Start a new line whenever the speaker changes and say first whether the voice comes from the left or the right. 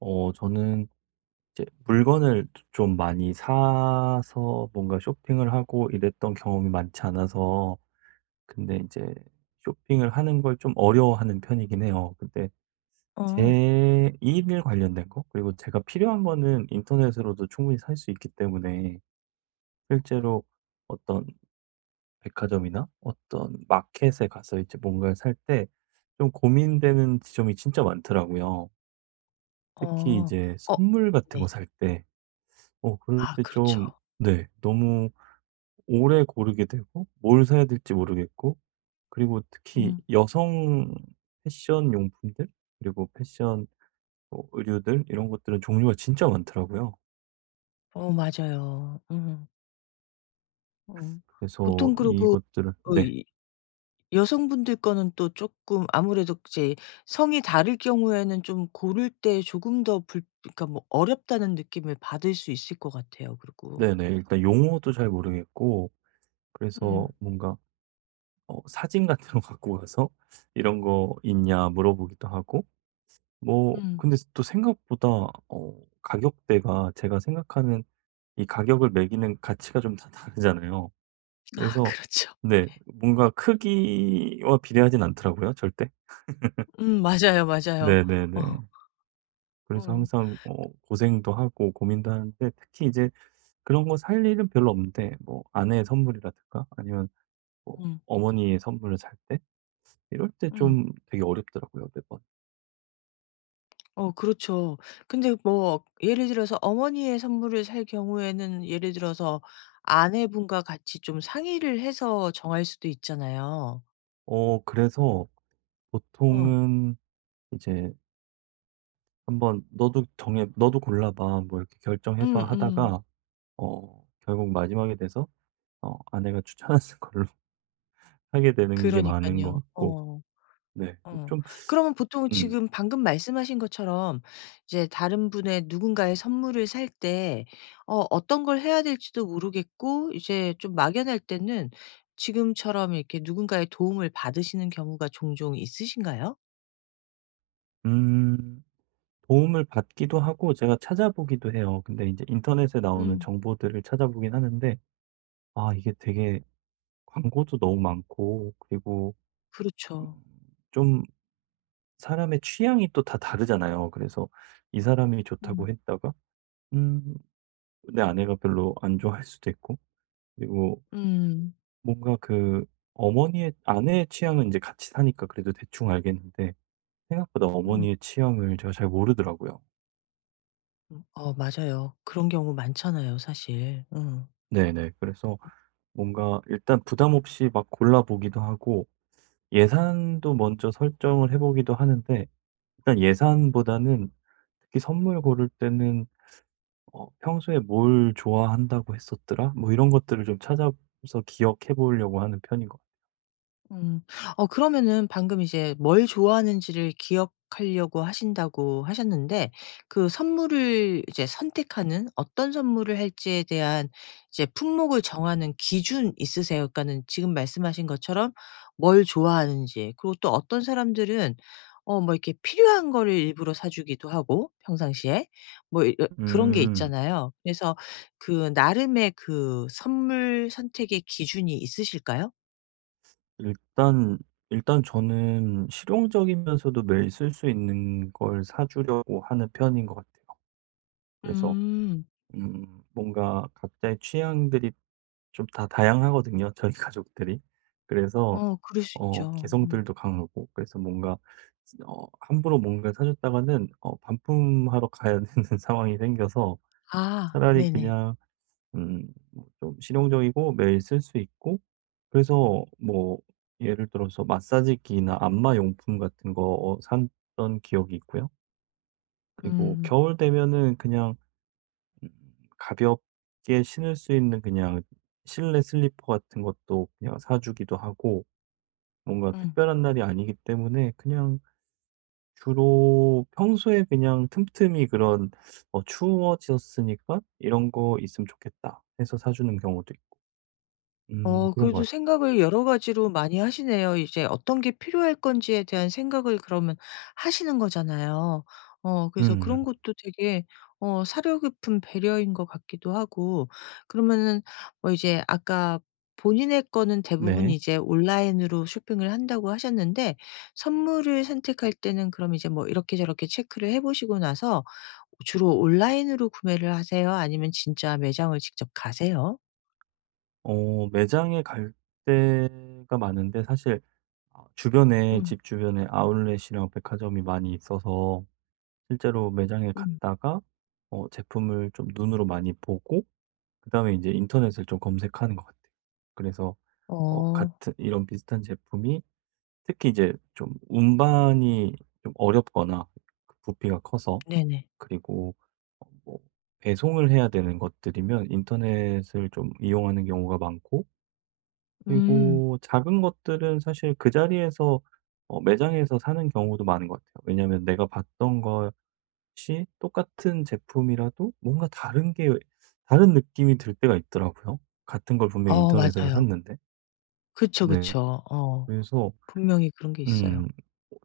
right: 저는 이제 물건을 좀 많이 사서 뭔가 쇼핑을 하고 이랬던 경험이 많지 않아서. 근데 이제 쇼핑을 하는 걸 좀 어려워하는 편이긴 해요. 근데
left: 어.
right: 제 일 관련된 거 그리고 제가 필요한 거는 인터넷으로도 충분히 살 수 있기 때문에 실제로 어떤 백화점이나 어떤 마켓에 가서 이제 뭔가를 살 때 좀 고민되는 지점이 진짜 많더라고요. 특히
left: 어.
right: 이제
left: 어.
right: 선물 같은
left: 네.
right: 거살때 그럴
left: 아,
right: 때
left: 그렇죠.
right: 좀. 네. 너무 오래 고르게 되고 뭘 사야 될지 모르겠고 그리고 특히
left: 음.
right: 여성 패션 용품들 그리고 패션 뭐 의류들 이런 것들은 종류가 진짜 많더라고요.
left: 어, 맞아요. 음. 음.
right: 그래서
left: 보통 그러고
right: 이것들을.
left: 어
right: 네.
left: 이 여성분들 거는 또 쪼끔 아무래도 이제 성이 다를 경우에는 좀 고를 때 조금 더 불 그러니까 뭐 어렵다는 느낌을 받을 수 있을 것 같아요, 그러고.
right: 네네. 일단 용어도 잘 모르겠고 그래서
left: 음.
right: 뭔가 사진 같은 거 갖고 가서 "이런 거 있냐?" 물어보기도 하고. 뭐
left: 음.
right: 근데 또 생각보다 가격대가 제가 생각하는 이 가격을 매기는 가치가 좀 다 다르잖아요.
left: 아,
right: 그래서.
left: 그렇죠.
right: 네. 뭔가 크기와 비례하진 않더라고요 절대.
left: 음, 맞아요, 맞아요.
right: 네네네.
left: 어.
right: 그래서
left: 음.
right: 항상 고생도 하고 고민도 하는데 특히 이제 그런 거 살 일은 별로 없는데 뭐 아내의 선물이라든가 아니면 뭐
left: 음.
right: 어머니의 선물을 살 때 이럴 때
left: 음.
right: 좀 되게 어렵더라고요 매번.
left: 어, 그렇죠. 근데 뭐, 예를 들어서 어머니의 선물을 살 경우에는 예를 들어서 아내분과 같이 좀 상의를 해서 정할 수도 있잖아요.
right: 그래서
left: 어.
right: 보통은 이제 "한번 너도 정해 너도 골라 봐." 뭐 이렇게 "결정해 봐."
left: 음음.
right: 하다가 결국 마지막에 돼서 아내가 추천하는 걸로 하게
left: 그
right: 되는
left: 러
right: 게
left: 니까
right: 많은 것
left: 요
right: 같고.
left: 어.
right: 네.
left: 어.
right: 좀.
left: 그러면 보통
right: 음.
left: 지금 방금 말씀하신 것처럼 이제 다른 분의 누군가의 선물을 살 때 어떤 걸 해야 될지도 모르겠고 이제 좀 막연할 때는 지금처럼 이렇게 누군가의 도움을 받으시는 경우가 종종 있으신가요?
right: 음 도움을 받기도 하고 제가 찾아보기도 해요. 근데 이제 인터넷에 나오는
left: 음.
right: 정보들을 찾아보긴 하는데 아 이게 되게 광고도 너무 많고 그리고 음
left: 그렇죠.
right: 좀 사람의 취향이 또 다 다르잖아요. 그래서 이 사람이
left: 음.
right: 좋다고 했다가 음 내 아내가 별로 안 좋아할 수도 있고 그리고
left: 음.
right: 뭔가 그 어머니의 아내의 취향은 이제 같이 사니까 그래도 대충 알겠는데 생각보다
left: 음.
right: 어머니의 취향을 제가 잘 모르더라고요.
left: 음. 어, 맞아요. 그런 경우 많잖아요, 사실. 음.
right: 네네. 그래서 뭔가 일단 부담 없이 막 골라보기도 하고 예산도 먼저 설정을 해 보기도 하는데 일단 예산보다는 특히 선물 고를 때는 '평소에 뭘 좋아한다고 했었더라?' 뭐 이런 것들을 좀 찾아서 기억해 보려고 하는 편인 것
left: 음. 어, 그러면은 방금 이제 뭘 좋아하는지를 기억하려고 하신다고 하셨는데 그 선물을 이제 선택하는, 어떤 선물을 할지에 대한 이제 품목을 정하는 기준 있으세요? 그러니까는 지금 말씀하신 것처럼 뭘 좋아하는지, 그리고 또 어떤 사람들은 뭐 이렇게 필요한 거를 일부러 사주기도 하고 평상시에, 뭐 이 어
right: 같아요.
left: 그런 게 있잖아요. 그래서 그 나름의 그 선물 선택의 기준이 있으실까요?
right: 일단 일단 저는 실용적이면서도 매일 쓸 수 있는 걸 사 주려고 하는 편인 것 같아요. 그래서
left: 음.
right: 뭔가 각자의 취향들이 좀 다 다양하거든요, 저희 가족들이. 그래서
left: 어, 그럴 수 있죠. 음.
right: 개성들도 강하고 그래서 뭔가 함부로 뭔가 사 줬다가는 반품하러 가야 되는 상황이 생겨서
left: 아,
right: 차라리
left: 네네.
right: 그냥 뭐좀 실용적이고 매일 쓸 수 있고 그래서 뭐 예를 들어서 마사지기나 안마 용품 같은 거 샀던 기억이 있고요. 그리고
left: 음.
right: 겨울 되면은 그냥 음 가볍게 신을 수 있는 그냥 실내 슬리퍼 같은 것도 그냥 사 주기도 하고 뭔가
left: 음.
right: 특별한 날이 아니기 때문에 그냥 주로 평소에 그냥 틈틈이 그런 '어 추워졌으니까 이런 거 있으면 좋겠다.' 해서 사 주는 경우도 있고.
left: 어,
right: 그런 것
left: 그래도
right: 같아요.
left: 생각을 여러 가지로 많이 하시네요. 이제 어떤 게 필요할 건지에 대한 생각을 그러면 하시는 거잖아요. 어, 그래서 그런
right: 음.
left: 것도 되게 어 사려 깊은 배려인 것 같기도 하고. 그러면은, 뭐 이제 아까 본인의 거는 대부분
right: 네.
left: 이제 온라인으로 쇼핑을 한다고 하셨는데, 선물을 선택할 때는 그럼 이제 뭐 이렇게 저렇게 체크를 해 보시고 나서 주로 온라인으로 구매를 하세요? 아니면 진짜 매장을 직접 가세요?
right: 매장에 갈 때가 많은데 사실 주변에
left: 음.
right: 집 주변에 아울렛이랑 백화점이 많이 있어서 실제로 매장에
left: 음.
right: 갔다가 제품을 좀 눈으로 많이 보고 그다음에 이제 인터넷을 좀 검색하는 것 같아요. 그래서
left: 어.
right: 같은 이런 비슷한 제품이 특히 이제 좀 운반이 좀 어렵거나 그 부피가 커서
left: 네네.
right: 그리고 뭐 배송을 해야 되는 것들이면 인터넷을 좀 이용하는 경우가 많고
left: 음.
right: 그리고 작은 것들은 사실 그 자리에서 매장에서 사는 경우도 많은 것 같아요. 왜냐하면 내가 봤던 거 혹시 똑같은 제품이라도 뭔가 다른 게 다른 느낌이 들 때가 있더라고요. 같은 걸 분명히
left: 어,
right: 인터넷으로
left: 맞아요.
right: 샀는데.
left: 그쵸,
right: 네.
left: 그쵸. 어.
right: 그래서
left: 분명히 그런 게 있어요.
right: 음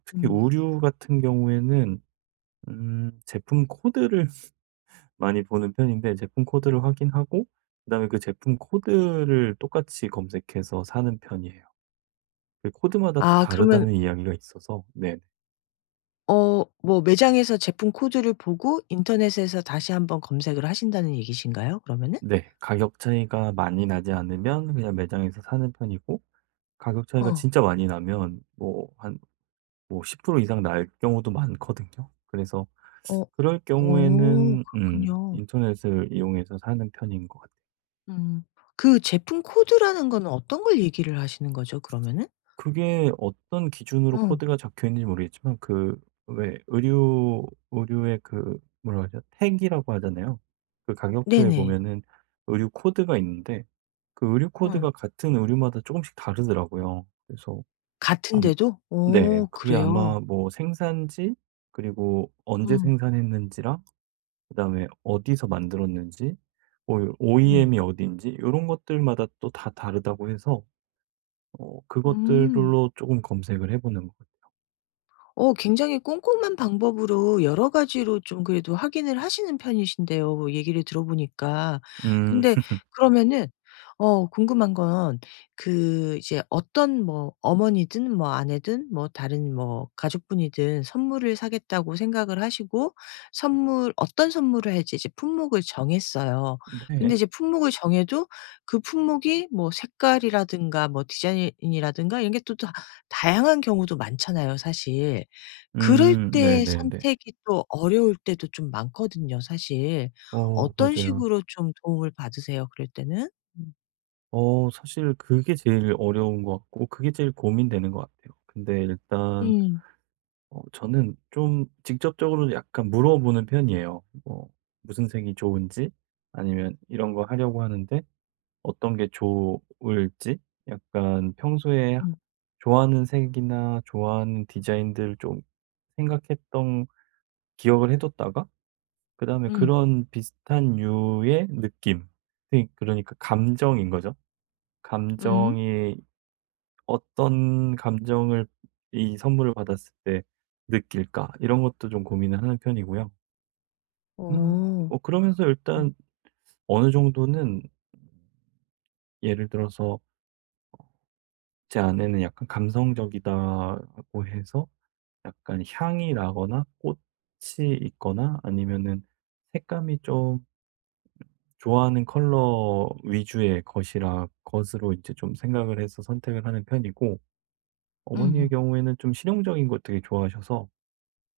right: 특히
left: 음.
right: 우류 같은 경우에는 제품 코드를 많이 보는 편인데 제품 코드를 확인하고 그다음에 그 제품 코드를 똑같이 검색해서 사는 편이에요. 그 코드마다 또
left: 아, 그러면
right: 다르다는 이야기가 있어서. 네네.
left: 어 뭐 매장에서 제품 코드를 보고 인터넷에서 다시 한번 검색을 하신다는 얘기신가요? 그러면은?
right: 네. 가격 차이가 많이 나지 않으면 그냥 매장에서 사는 편이고 가격 차이가
left: 어.
right: 진짜 많이 나면 뭐 한 뭐 10% 이상 날 경우도 많거든요. 그래서
left: 어.
right: 그럴
left: 어,
right: 경우에는
left: 그렇군요.
right: 인터넷을 이용해서 사는 편인 것 같아요.
left: 음. 그 제품 코드라는 거는 어떤 걸 얘기를 하시는 거죠, 그러면은?
right: 그게 어떤 기준으로
left: 어.
right: 코드가 적혀 있는지 모르겠지만 그 왜 의류의 그 뭐라 그죠택이라고 하잖아요. 그 가격표에
left: 네네.
right: 보면은 의류 코드가 있는데 그 의류
left: 어.
right: 코드가 같은 의류마다 조금씩 다르더라고요. 그래서 안.
left: 같은데도?
right: 네.
left: 어,
right: 그게
left: 그래요?
right: 아마 뭐 생산지 그리고 언제
left: 음.
right: 생산했는지랑 그다음에 어디서 만들었는지 뭐오
left: 음.
right: OEM이 어딘지 이런 것들마다 또 다 다르다고 해서
left: 음.
right: 그것들로 조금 검색을 해 보는 것 같아요.
left: 어, 굉장히 꼼꼼한 방법으로 여러 가지로 좀 그래도 확인을 하시는 편이신데요, 뭐 얘기를 들어보니까.
right: 음.
left: 근데 그러면은 어 궁금한 건, 그 이제 어떤 뭐 어머니든 뭐 아내든 뭐 다른 뭐 가족분이든 선물을 사겠다고 생각을 하시고 선물, 어떤 선물을 할지 이제 품목을 정했어요. 근데
right: 네.
left: 이제 품목을 정해도 그 품목이 뭐 색깔이라든가 뭐 디자인이라든가 이런 게 또 다 다양한 경우도 많잖아요, 사실. 그럴
right: 음.
left: 때
right: 네네네.
left: 선택이 또 어려울 때도 좀 많거든요, 사실.
right: 어
left: 어떤
right: 맞아요.
left: 식으로 좀 도움을 받으세요, 그럴 때는? 음.
right: 사실 그게 제일 어려운 것 같고 그게 제일 고민되는 것 같아요. 근데 일단
left: 음.
right: 저는 좀 직접적으로 약간 물어보는 편이에요. 뭐 무슨 색이 좋은지 아니면 이런 거 하려고 하는데 어떤 게 좋을지 약간 평소에 하
left: 음.
right: 좋아하는 색이나 좋아하는 디자인들 좀 생각했던 기억을 해 뒀다가 그다음에
left: 음.
right: 그런 비슷한 유의 느낌. 그, 그러니까 감정인 거죠.
left: 음.
right: 감정이 어떤 감정을 이 선물을 받았을 때 느낄까? 이런 것도 좀 고민을 하는 편이고요. 음
left: 어.
right: 뭐 그러면서
left: 어.
right: 일단 어느 정도는 예를 들어서 제 아내는 약간 감성적이다고 해서 약간 향이 나거나 꽃이 있거나 아니면은 색감이 좀 좋아하는 컬러 위주의 것이라 것으로 이제 좀 생각을 해서 선택을 하는 편이고 어머니의
left: 음음.
right: 경우에는 좀 실용적인 것 되게 좋아하셔서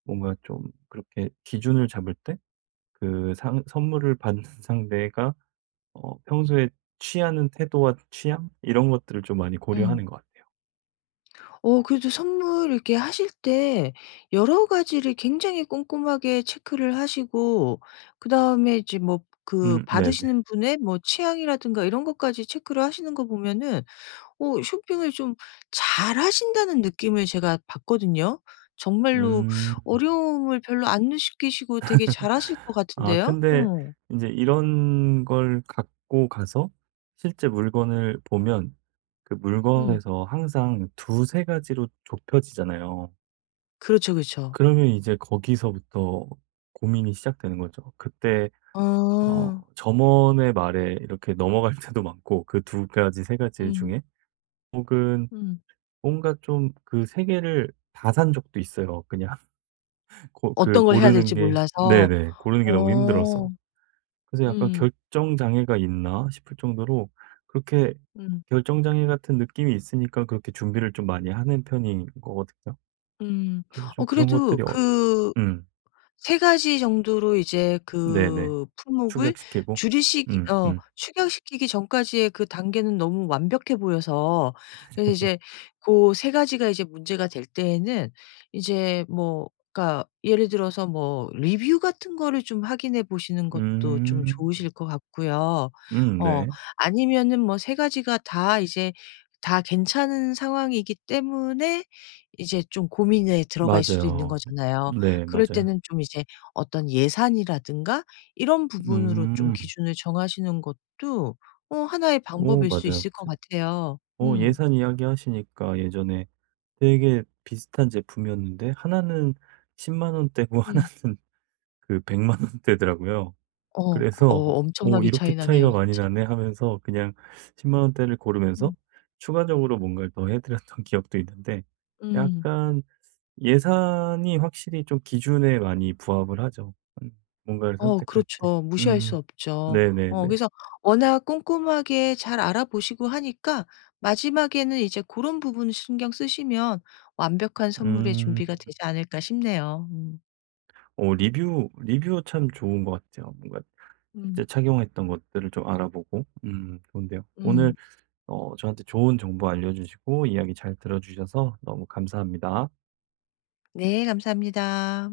right: 뭔가 좀 그렇게 기준을 잡을 때 그 상 선물을 받는 상대가 평소에 취하는 태도와 취향 이런 것들을 좀 많이
left: 음.
right: 고려하는 것 같아요.
left: 어, 그래도 선물 이렇게 하실 때 여러 가지를 굉장히 꼼꼼하게 체크를 하시고, 그다음에 이제 뭐 그
right: 음. 네네.
left: 받으시는 분의 뭐 취향이라든가 이런 것까지 체크를 하시는 거 보면은 어 쇼핑을 좀 잘하신다는 느낌을 제가 받거든요. 정말로
right: 음.
left: 어려움을 별로 안 느끼시고 되게 잘하실 것
right: 아
left: 같은데요.
right: 근데
left: 어.
right: 이제 이런 걸 갖고 가서 실제 물건을 보면 그
left: 음.
right: 물건에서 항상 두세 가지로 좁혀지잖아요.
left: 그렇죠, 그렇죠.
right: 그러면 이제 거기서부터 고민이 시작되는 거죠. 그때
left: 어.
right: 점원의 말에 이렇게 넘어갈 때도 많고. 그 두 가지 세 가지
left: 음.
right: 중에 혹은
left: 음.
right: 뭔가 좀 그 세 개를 다 산 적도 있어요. 그냥 고 그
left: 어떤 걸 해야
right: 고르는
left: 될지
right: 게.
left: 몰라서.
right: 네네. 고르는 게 너무
left: 어.
right: 힘들어서. 그래서 약간
left: 음.
right: '결정 장애가 있나?' 싶을 정도로 그렇게
left: 음.
right: 결정 장애 같은 느낌이 있으니까 그렇게 준비를 좀 많이 하는 편인 거거든요.
left: 음.
right: 그래서
left: 어,
right: 좀 그런
left: 그래도
right: 것들이 어렵죠.
left: 그
right: 음.
left: 세 가지 정도로 이제
right: 네네.
left: 그 품목을
right: 축약시키고.
left: 줄이시
right: 음.
left: 어
right: 음.
left: 축약시키기 전까지의 그 단계는 너무 완벽해 보여서, 그래서 이제 고 세 가지가 이제 문제가 될 때에는 이제 뭐 그러니까 예를 들어서 뭐 리뷰 같은 거를 좀 확인해 보시는 것도 좀 좋으실
right: 음.
left: 것 같고요.
right: 음.
left: 어,
right: 네.
left: 아니면은 뭐 세 가지가 다 이제 다 괜찮은 상황이기 때문에 이제 좀 고민에 들어갈 수도 있는
right: 맞아요.
left: 거잖아요.
right: 네
left: 그럴
right: 맞아요.
left: 때는 좀 이제 어떤 예산이라든가 이런 부분으로 좀
right: 음.
left: 기준을 정하시는 것도 어 하나의
right: 오
left: 방법일 수
right: 맞아요.
left: 있을 것
right: 그
left: 같아요.
right: 어
left: 음.
right: 예산 이야기 하시니까 예전에 되게 비슷한 제품이었는데 하나는 10원대고
left: 음.
right: 하나는 그 100원대더라고요.
left: 어, 그 어
right: 그래서 '오
left: 엄청나게
right: 이렇게
left: 차이
right: 차이가
left: 나네요,
right: 많이
left: 진짜.
right: 나네.' 하면서 그냥 10원대를 고르면서
left: 음.
right: 추가적으로 뭔가를 더해 드렸던 기억도 있는데
left: 음.
right: 약간 예산이 확실히 좀 기준에 많이 부합을 하죠. 음 뭔가를
left: 어,
right: 선택할 때.
left: 그렇죠. 무시할 수
right: 음.
left: 없죠. 어,
right: 네네네.
left: 그래서 워낙 꼼꼼하게 잘 알아보시고 하니까 마지막에는 이제 고런 부분 신경 쓰시면 완벽한 선물의
right: 음.
left: 준비가 되지 않을까 싶네요. 음.
right: 리뷰 참 좋은 것 같아요. 뭔가 실제
left: 음.
right: 착용했던 것들을 좀 알아보고. 좋은데요. 오늘
left: 음.
right: 저한테 좋은 정보 알려주시고 이야기 잘 들어주셔서 너무 감사합니다.
left: 네, 감사합니다.